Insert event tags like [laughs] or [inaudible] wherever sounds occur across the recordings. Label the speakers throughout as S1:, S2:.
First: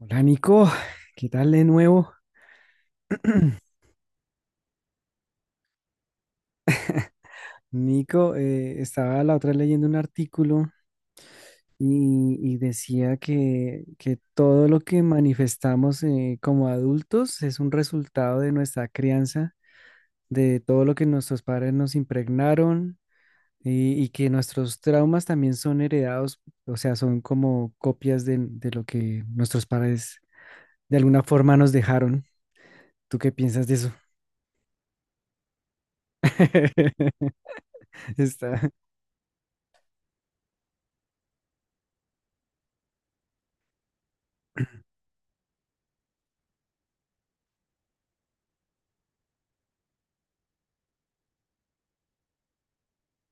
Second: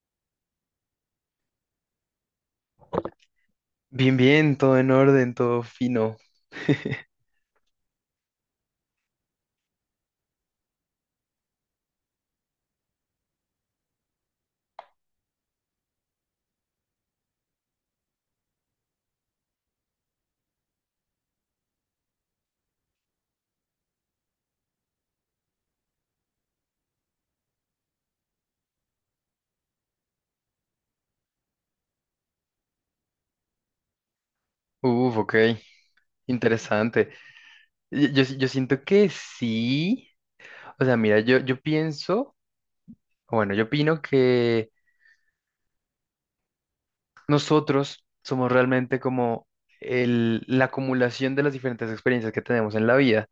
S1: Hola Nico, ¿qué tal de nuevo? [clears throat]
S2: Bien, bien, todo en orden, todo fino. [laughs]
S1: Nico, estaba la otra vez leyendo un artículo y decía que todo lo que manifestamos, como adultos, es un resultado de nuestra crianza, de todo lo que nuestros padres nos impregnaron, y que nuestros traumas también son heredados. O sea, son como copias de lo que nuestros padres de alguna forma nos dejaron. ¿Tú qué piensas de eso?
S2: Uf, ok, interesante.
S1: [laughs]
S2: Yo
S1: Está,
S2: siento que sí. O sea, mira, yo pienso, o bueno, yo opino que nosotros somos realmente como la acumulación de las diferentes experiencias que tenemos en la vida.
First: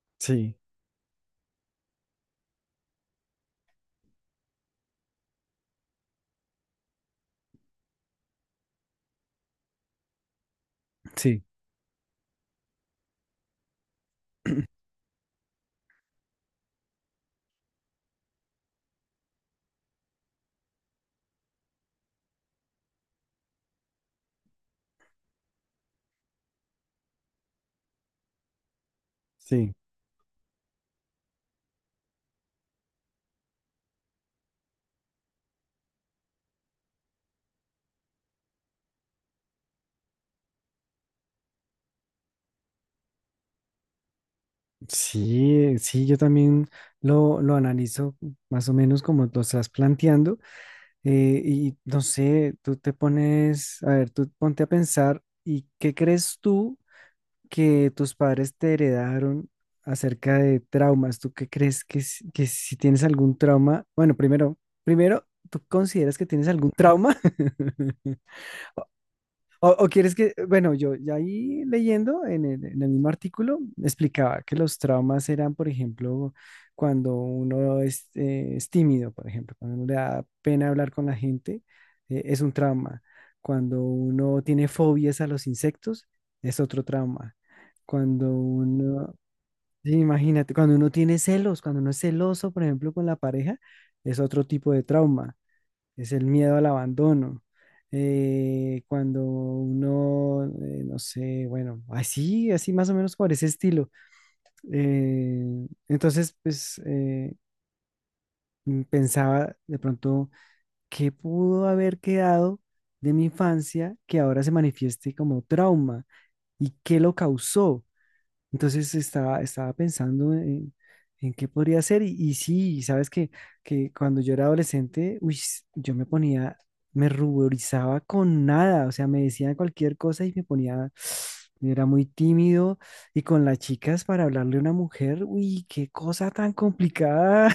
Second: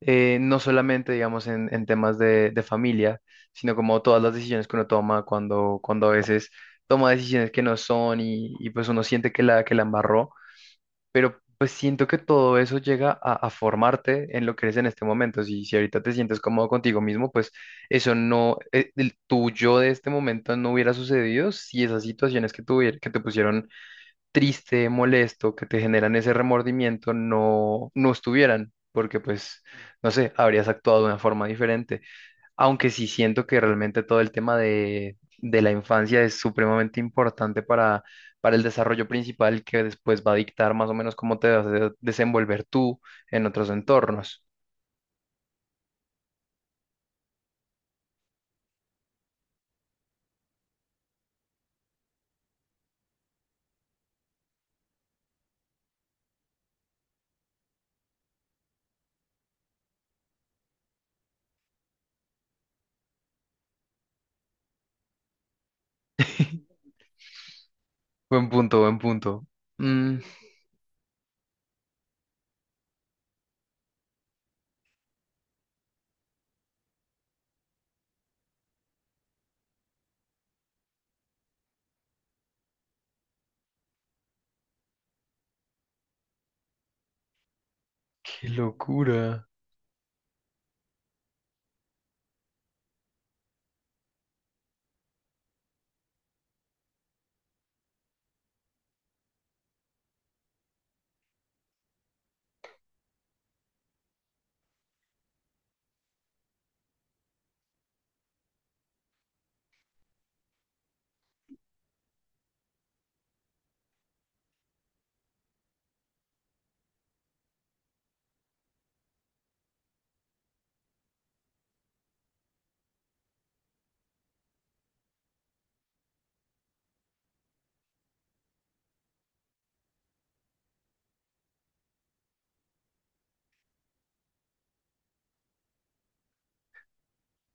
S1: sí,
S2: No solamente, digamos, en temas de familia, sino como todas las decisiones que uno toma cuando a veces toma decisiones que no son y pues uno siente que que la embarró. Pero
S1: sí.
S2: pues siento que todo eso llega a formarte en lo que eres en este momento. Si, si ahorita te sientes cómodo contigo mismo, pues eso no, el tuyo de este momento no hubiera sucedido si esas situaciones que, que te pusieron triste, molesto, que te generan ese remordimiento, no, no estuvieran. Porque pues,
S1: Sí.
S2: no sé, habrías actuado de una forma diferente. Aunque sí siento que realmente todo el tema de la infancia es supremamente importante para el desarrollo principal que después va a dictar más o menos cómo te vas a desenvolver tú en otros entornos.
S1: Sí, sí, yo también lo analizo más o menos como lo estás planteando. Y no sé, tú te pones, a ver, tú ponte a pensar, ¿y qué crees tú que tus padres te heredaron acerca de traumas? ¿Tú qué crees que si tienes algún trauma? Bueno, primero, ¿tú consideras que tienes algún
S2: [laughs]
S1: trauma? [laughs]
S2: Buen punto, buen punto.
S1: O quieres
S2: Mm,
S1: que, bueno, yo ya ahí leyendo en el mismo artículo explicaba que los traumas eran, por ejemplo, cuando uno es tímido; por ejemplo, cuando uno le da pena hablar con la gente, es un trauma. Cuando uno tiene fobias a los insectos, es otro trauma. Cuando
S2: qué
S1: uno,
S2: locura.
S1: sí, imagínate, cuando uno tiene celos, cuando uno es celoso, por ejemplo, con la pareja, es otro tipo de trauma: es el miedo al abandono. Cuando uno, no sé, bueno, así, así, más o menos por ese estilo. Entonces, pues pensaba de pronto, ¿qué pudo haber quedado de mi infancia que ahora se manifieste como trauma? ¿Y qué lo causó? Entonces estaba pensando en qué podría ser, y sí, sabes que cuando yo era adolescente, uy, yo me ponía, me ruborizaba con nada. O sea, me decían cualquier cosa y me ponía, [sniffs] era muy tímido, y con las chicas, para hablarle a una mujer, uy, qué cosa tan complicada,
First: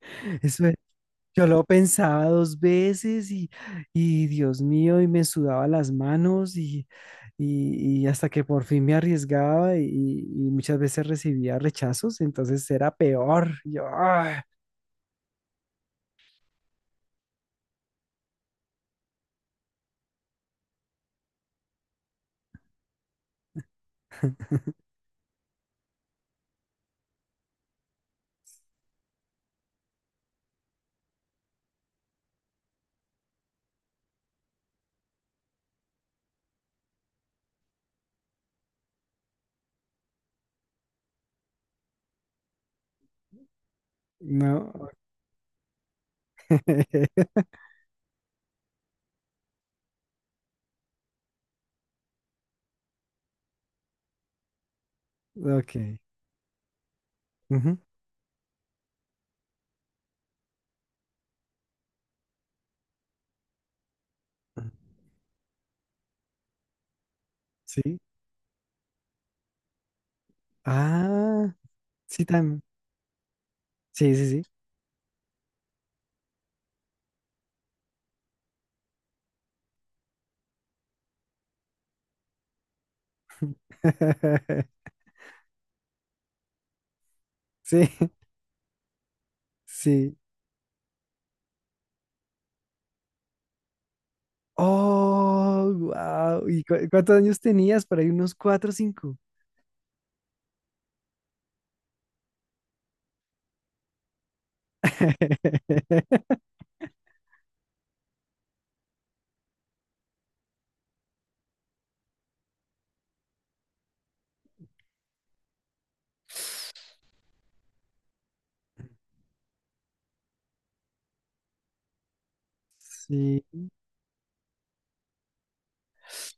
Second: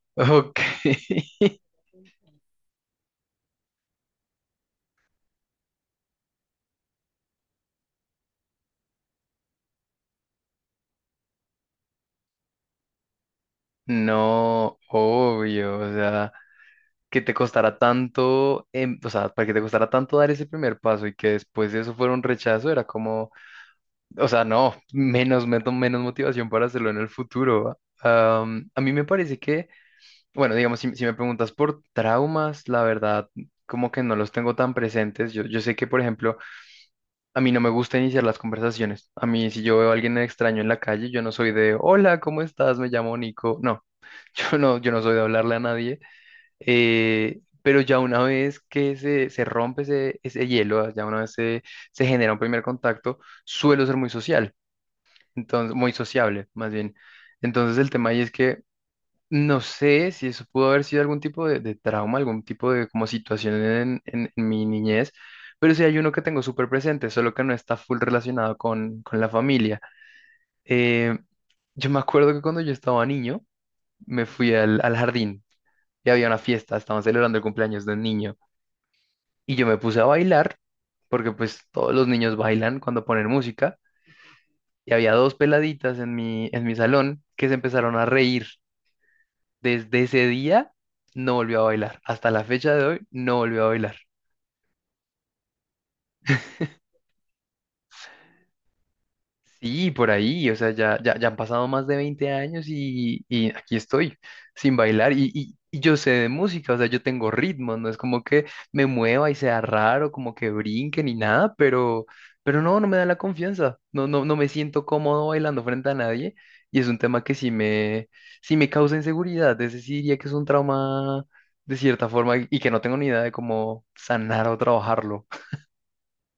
S1: [laughs]
S2: Ok.
S1: eso,
S2: [laughs]
S1: yo lo pensaba dos veces, y Dios mío, y me sudaba las manos, y hasta que por fin me arriesgaba, y muchas veces recibía rechazos, entonces era peor. Yo, ¡ah!
S2: No, obvio, o sea, que te costara tanto, o sea, para que te costara tanto dar ese primer paso y que después de eso fuera un rechazo, era como… O sea, no,
S1: [laughs]
S2: menos, menos, menos motivación para hacerlo en el futuro. ¿Va? A mí me parece que, bueno, digamos, si, si me preguntas por traumas, la verdad, como que no los tengo tan presentes. Yo sé que, por ejemplo, a mí no me gusta iniciar las conversaciones. A mí, si yo veo a alguien extraño en la calle, yo no soy de, hola, ¿cómo estás? Me llamo Nico. No, [laughs]
S1: No.
S2: yo no soy de hablarle a nadie.
S1: [laughs]
S2: Pero ya una vez que se rompe ese, ese hielo, ya una vez se, se genera un primer contacto, suelo ser muy social. Entonces,
S1: Ok.
S2: muy sociable, más bien. Entonces,
S1: Ujú.
S2: el tema ahí es que no sé si eso pudo haber sido algún tipo de trauma, algún tipo de como situación en, en mi niñez, pero sí hay uno que tengo súper presente, solo que no está
S1: Sí.
S2: full relacionado con la familia. Eh,
S1: Ah,
S2: yo me
S1: sí,
S2: acuerdo que cuando
S1: también.
S2: yo estaba niño,
S1: Sí,
S2: me
S1: sí, sí.
S2: fui al, al jardín y había una fiesta, estaban celebrando el cumpleaños de un niño y yo me puse a bailar, porque pues todos los niños bailan cuando ponen música.
S1: [laughs]
S2: Y había dos peladitas en mi salón que se empezaron a
S1: Sí,
S2: reír. Desde
S1: sí.
S2: ese día no volvió a bailar. Hasta la fecha de hoy no volvió a bailar.
S1: Oh, wow. ¿Y cuántos años tenías? Por ahí unos cuatro o cinco.
S2: Sí, por ahí, o sea, ya, ya, ya han pasado más de 20 años y aquí estoy sin bailar y y- yo sé de
S1: [laughs]
S2: música, o sea, yo tengo ritmo, no es como que me mueva y sea raro, como que brinque ni nada, pero no, no me da la confianza, no, no, no me siento cómodo bailando frente a nadie y es un tema que sí sí me causa inseguridad, es decir, diría que es un trauma de cierta forma y que no tengo ni idea de
S1: Sí.
S2: cómo sanar o trabajarlo.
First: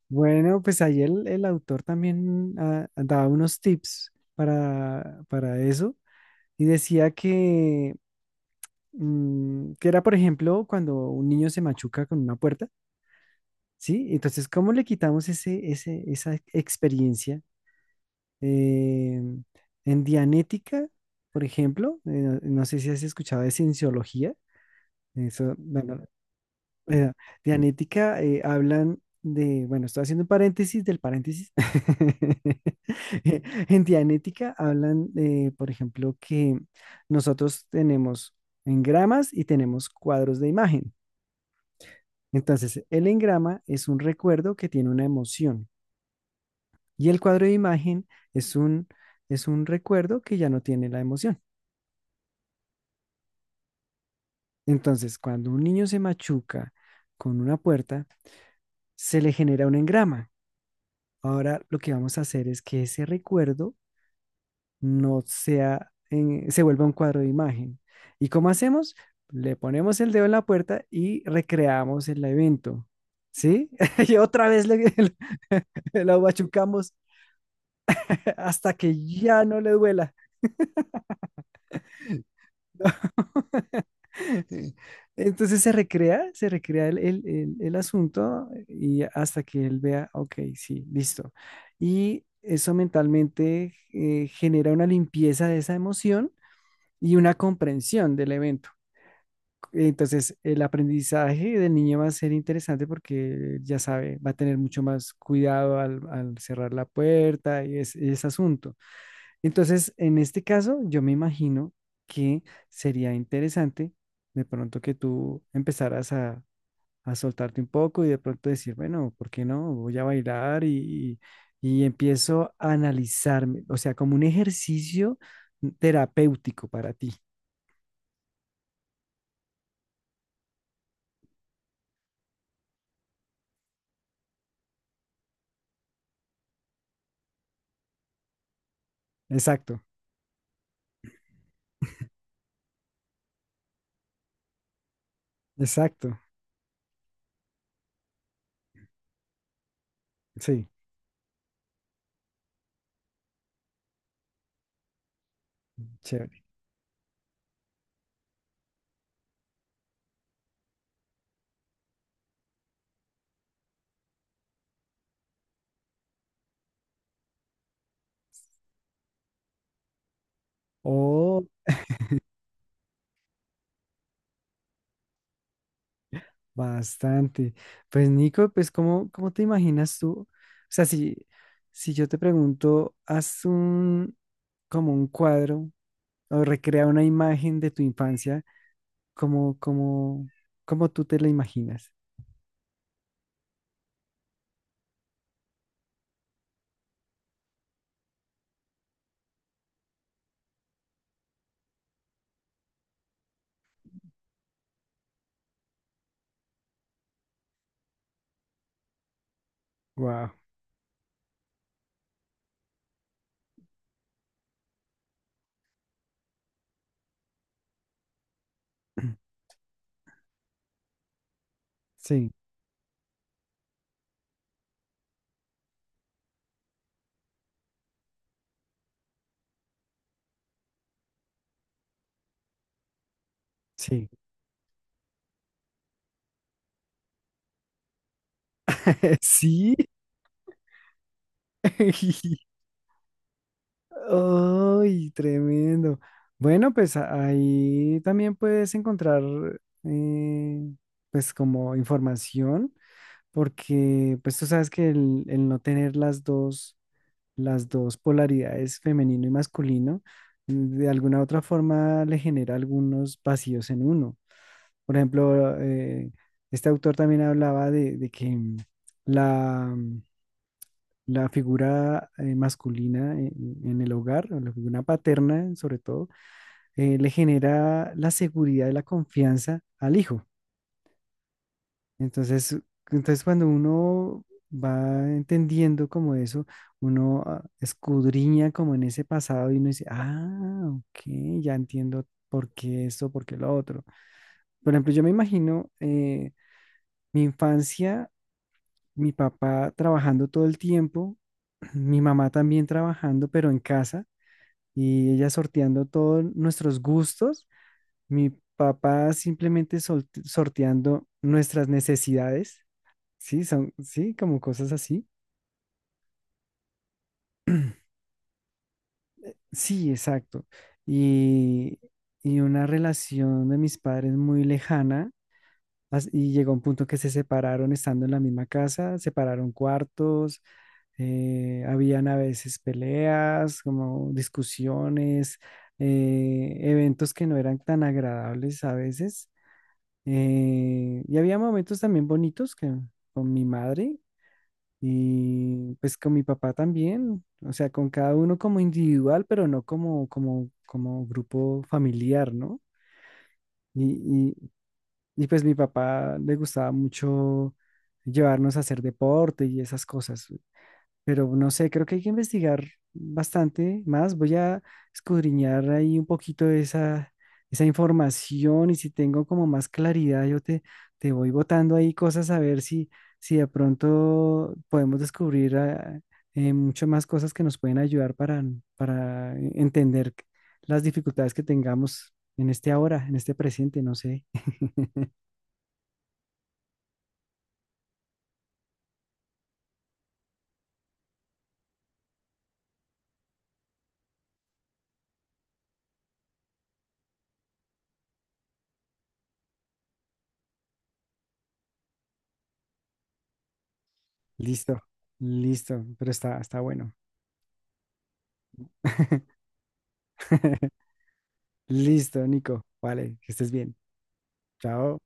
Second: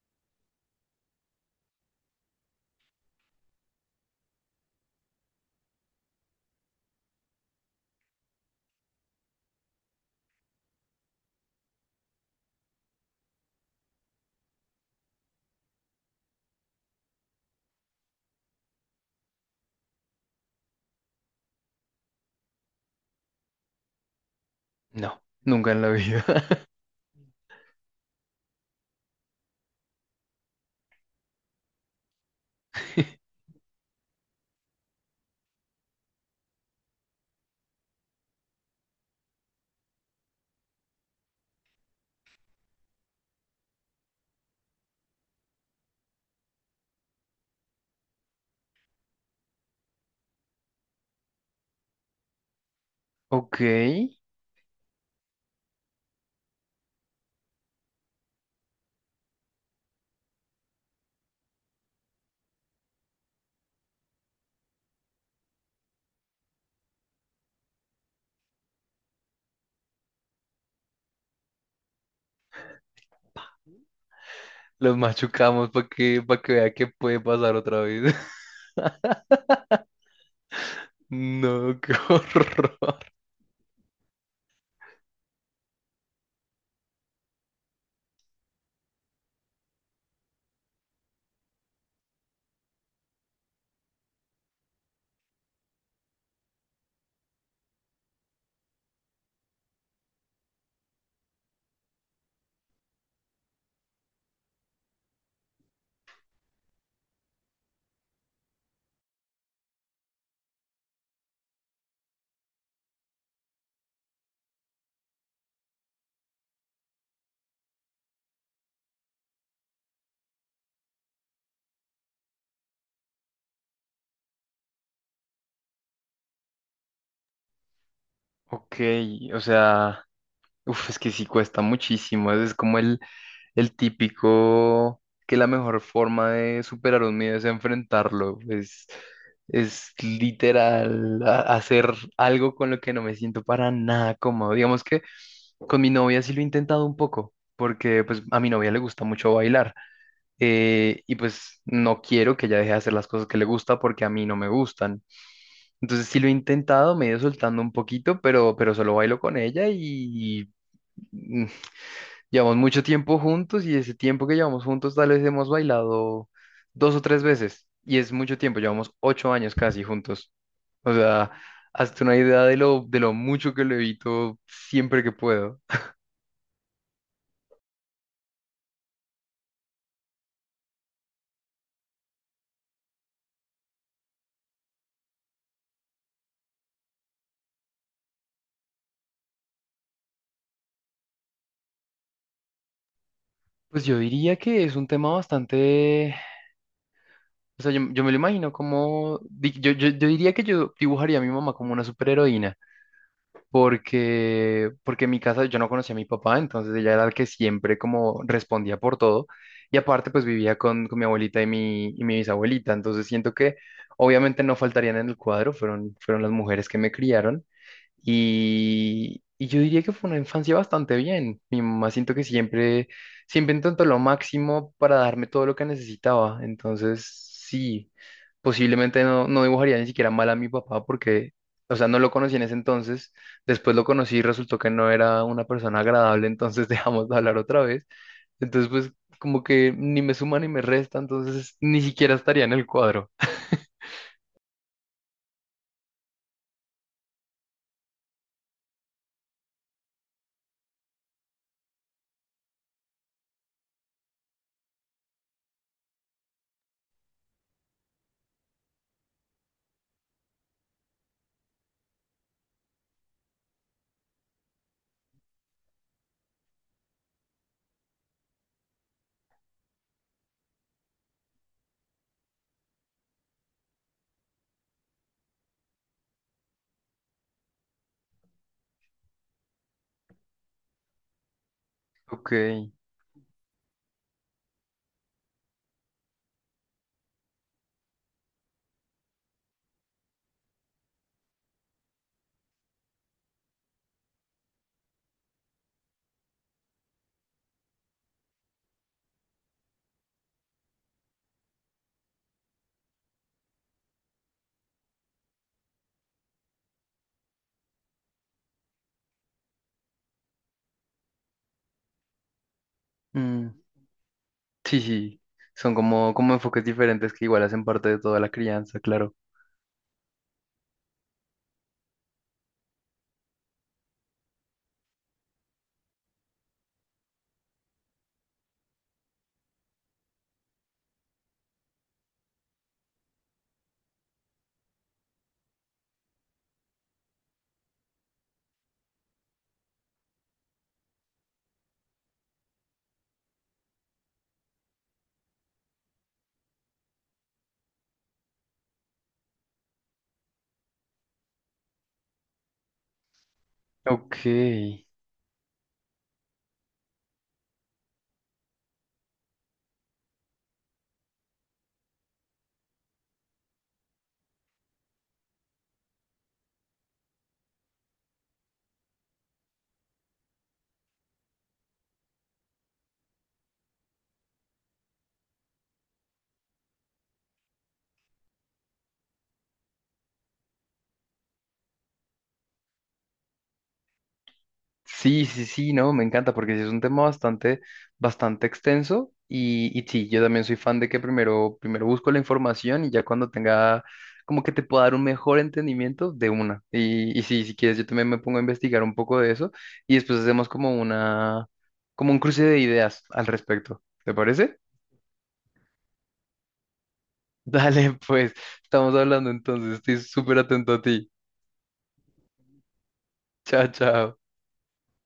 S1: Bueno, pues ahí el autor también, daba unos tips para eso y decía que era, por ejemplo, cuando un niño se machuca con una puerta, ¿sí? Entonces, ¿cómo le quitamos esa experiencia? Eh, en Dianética, por ejemplo, no sé si has escuchado de cienciología,
S2: No,
S1: eso,
S2: nunca en la vida.
S1: bueno, de anética, hablan bueno, estoy haciendo un paréntesis del paréntesis. [laughs]
S2: [laughs]
S1: Eh, En Dianética hablan, por ejemplo, que nosotros tenemos engramas y tenemos cuadros de imagen. Entonces, el engrama es un recuerdo que tiene una emoción, y el cuadro de imagen es un, es un recuerdo que ya no tiene la emoción.
S2: Ok.
S1: Entonces, cuando un niño se machuca con una puerta, se le genera un engrama. Ahora lo que vamos a hacer es que ese recuerdo no sea, se vuelva un cuadro de imagen. ¿Y cómo hacemos? Le ponemos el dedo en la puerta y recreamos el evento. ¿Sí? [laughs] Y otra vez le,
S2: Los machucamos
S1: [laughs] lo
S2: para que vea que
S1: machucamos
S2: puede pasar otra vez. [laughs]
S1: hasta que ya no le duela.
S2: No, qué horror.
S1: [laughs] Entonces se recrea el asunto, y hasta que él vea, ok, sí, listo. Y eso mentalmente, genera una limpieza de esa emoción y una comprensión del evento. Entonces, el aprendizaje del niño va a ser interesante, porque ya sabe, va a tener mucho más cuidado al cerrar la puerta y ese asunto. Entonces, en este caso, yo me imagino que sería interesante de pronto que tú empezaras a soltarte un poco y de pronto decir, bueno, ¿por qué no? Voy a bailar, y empiezo a analizarme, o sea, como un ejercicio terapéutico para ti.
S2: Ok, o sea, uf, es que sí cuesta muchísimo. Es como el típico que la mejor forma de superar un miedo es enfrentarlo.
S1: Exacto.
S2: Es literal hacer algo con lo que no me siento para nada cómodo. Digamos que con mi
S1: Exacto,
S2: novia sí lo he intentado un poco, porque pues a mi novia le gusta mucho bailar.
S1: sí,
S2: Eh, y pues no quiero que ella deje de hacer las cosas que le gusta porque a mí no me gustan. Entonces sí lo he
S1: chévere.
S2: intentado, me he ido soltando un poquito, pero solo bailo con ella y mm, [laughs] llevamos mucho tiempo juntos y ese tiempo que llevamos juntos tal vez hemos bailado dos o tres veces y es mucho tiempo, llevamos 8 años casi juntos. O sea,
S1: Oh,
S2: hazte una idea de lo mucho que lo evito siempre que puedo.
S1: bastante. Pues Nico, pues ¿cómo te imaginas tú? O sea, si yo te pregunto, como un cuadro o recrea una imagen de tu infancia, ¿cómo, cómo, cómo tú te la imaginas?
S2: Pues yo diría que es un tema bastante… O sea, yo me lo imagino como, yo, yo, yo diría que yo dibujaría a mi mamá como una superheroína, porque, porque en mi casa yo no conocía a mi papá, entonces ella era la que siempre como respondía por todo, y aparte pues
S1: Wow.
S2: vivía con mi abuelita y mi bisabuelita, entonces siento que obviamente no faltarían en el cuadro, fueron, fueron las mujeres que me criaron,
S1: [clears throat]
S2: y yo diría que fue una infancia bastante bien. Mi mamá siento que
S1: Sí,
S2: siempre, siempre intentó lo máximo para darme todo lo que necesitaba. Entonces, sí, posiblemente no, no dibujaría ni siquiera mal a mi papá porque, o sea, no lo conocí en ese entonces. Después lo
S1: sí.
S2: conocí y resultó que no era una persona agradable, entonces [laughs] dejamos de hablar otra vez. Entonces, pues,
S1: [laughs]
S2: como que
S1: Sí.
S2: ni me suma ni me resta, entonces ni siquiera estaría
S1: [laughs]
S2: en el cuadro.
S1: ¡Ay, tremendo! Bueno, pues ahí también puedes encontrar, eh, pues, como información, porque pues tú sabes que el no tener las dos, polaridades, femenino y masculino, de alguna u otra forma, le genera algunos vacíos en uno. Por ejemplo, este autor también hablaba de que la, la figura, masculina en el hogar, o la figura paterna sobre todo, le genera la seguridad y la confianza al hijo.
S2: Ok.
S1: Entonces, cuando uno va entendiendo como eso, uno, escudriña como en ese pasado y uno dice, ah, ok, ya entiendo por qué esto, por qué lo otro. Por ejemplo, yo me imagino, mi infancia, mi papá trabajando todo el tiempo, [clears throat] mi mamá también trabajando, pero en casa, y ella sorteando todos nuestros gustos, mi papá simplemente sorteando nuestras necesidades, sí,
S2: Mm.
S1: son, sí, como cosas
S2: Sí,
S1: así.
S2: sí, son como, como enfoques diferentes que igual hacen parte de toda la crianza, claro.
S1: Sí, exacto. Y, y una relación de mis padres muy lejana, y llegó un punto que se separaron estando en la misma casa, separaron cuartos, habían a veces peleas, como discusiones, eventos que no eran tan agradables a veces. Y había momentos también bonitos, que con mi madre, y pues con mi papá también, o sea, con cada uno como individual, pero no como, grupo familiar, ¿no?
S2: Ok.
S1: Y, y, y pues mi papá le gustaba mucho llevarnos a hacer deporte y esas cosas, pero no sé, creo que hay que investigar bastante más. Voy a escudriñar ahí un poquito de esa información, y si tengo como más claridad, yo te voy botando ahí cosas, a ver si de pronto podemos descubrir, mucho más cosas que nos pueden ayudar para entender las dificultades que tengamos en este ahora, en este presente, no sé. [laughs]
S2: Sí, sí, sí, no, me encanta porque sí es un tema bastante, bastante extenso y sí, yo también soy fan de que primero, primero busco la información y ya cuando tenga, como que te pueda dar un mejor entendimiento de una. Y sí, si quieres, yo también me pongo a investigar un poco de eso y después hacemos como una, como un cruce de ideas al respecto. ¿Te parece?
S1: Listo,
S2: [laughs]
S1: listo, pero está bueno.
S2: Dale, pues, estamos hablando
S1: [laughs]
S2: entonces, estoy súper atento a ti.
S1: Listo, Nico. Vale, que estés
S2: Chao,
S1: bien.
S2: chao.
S1: Chao.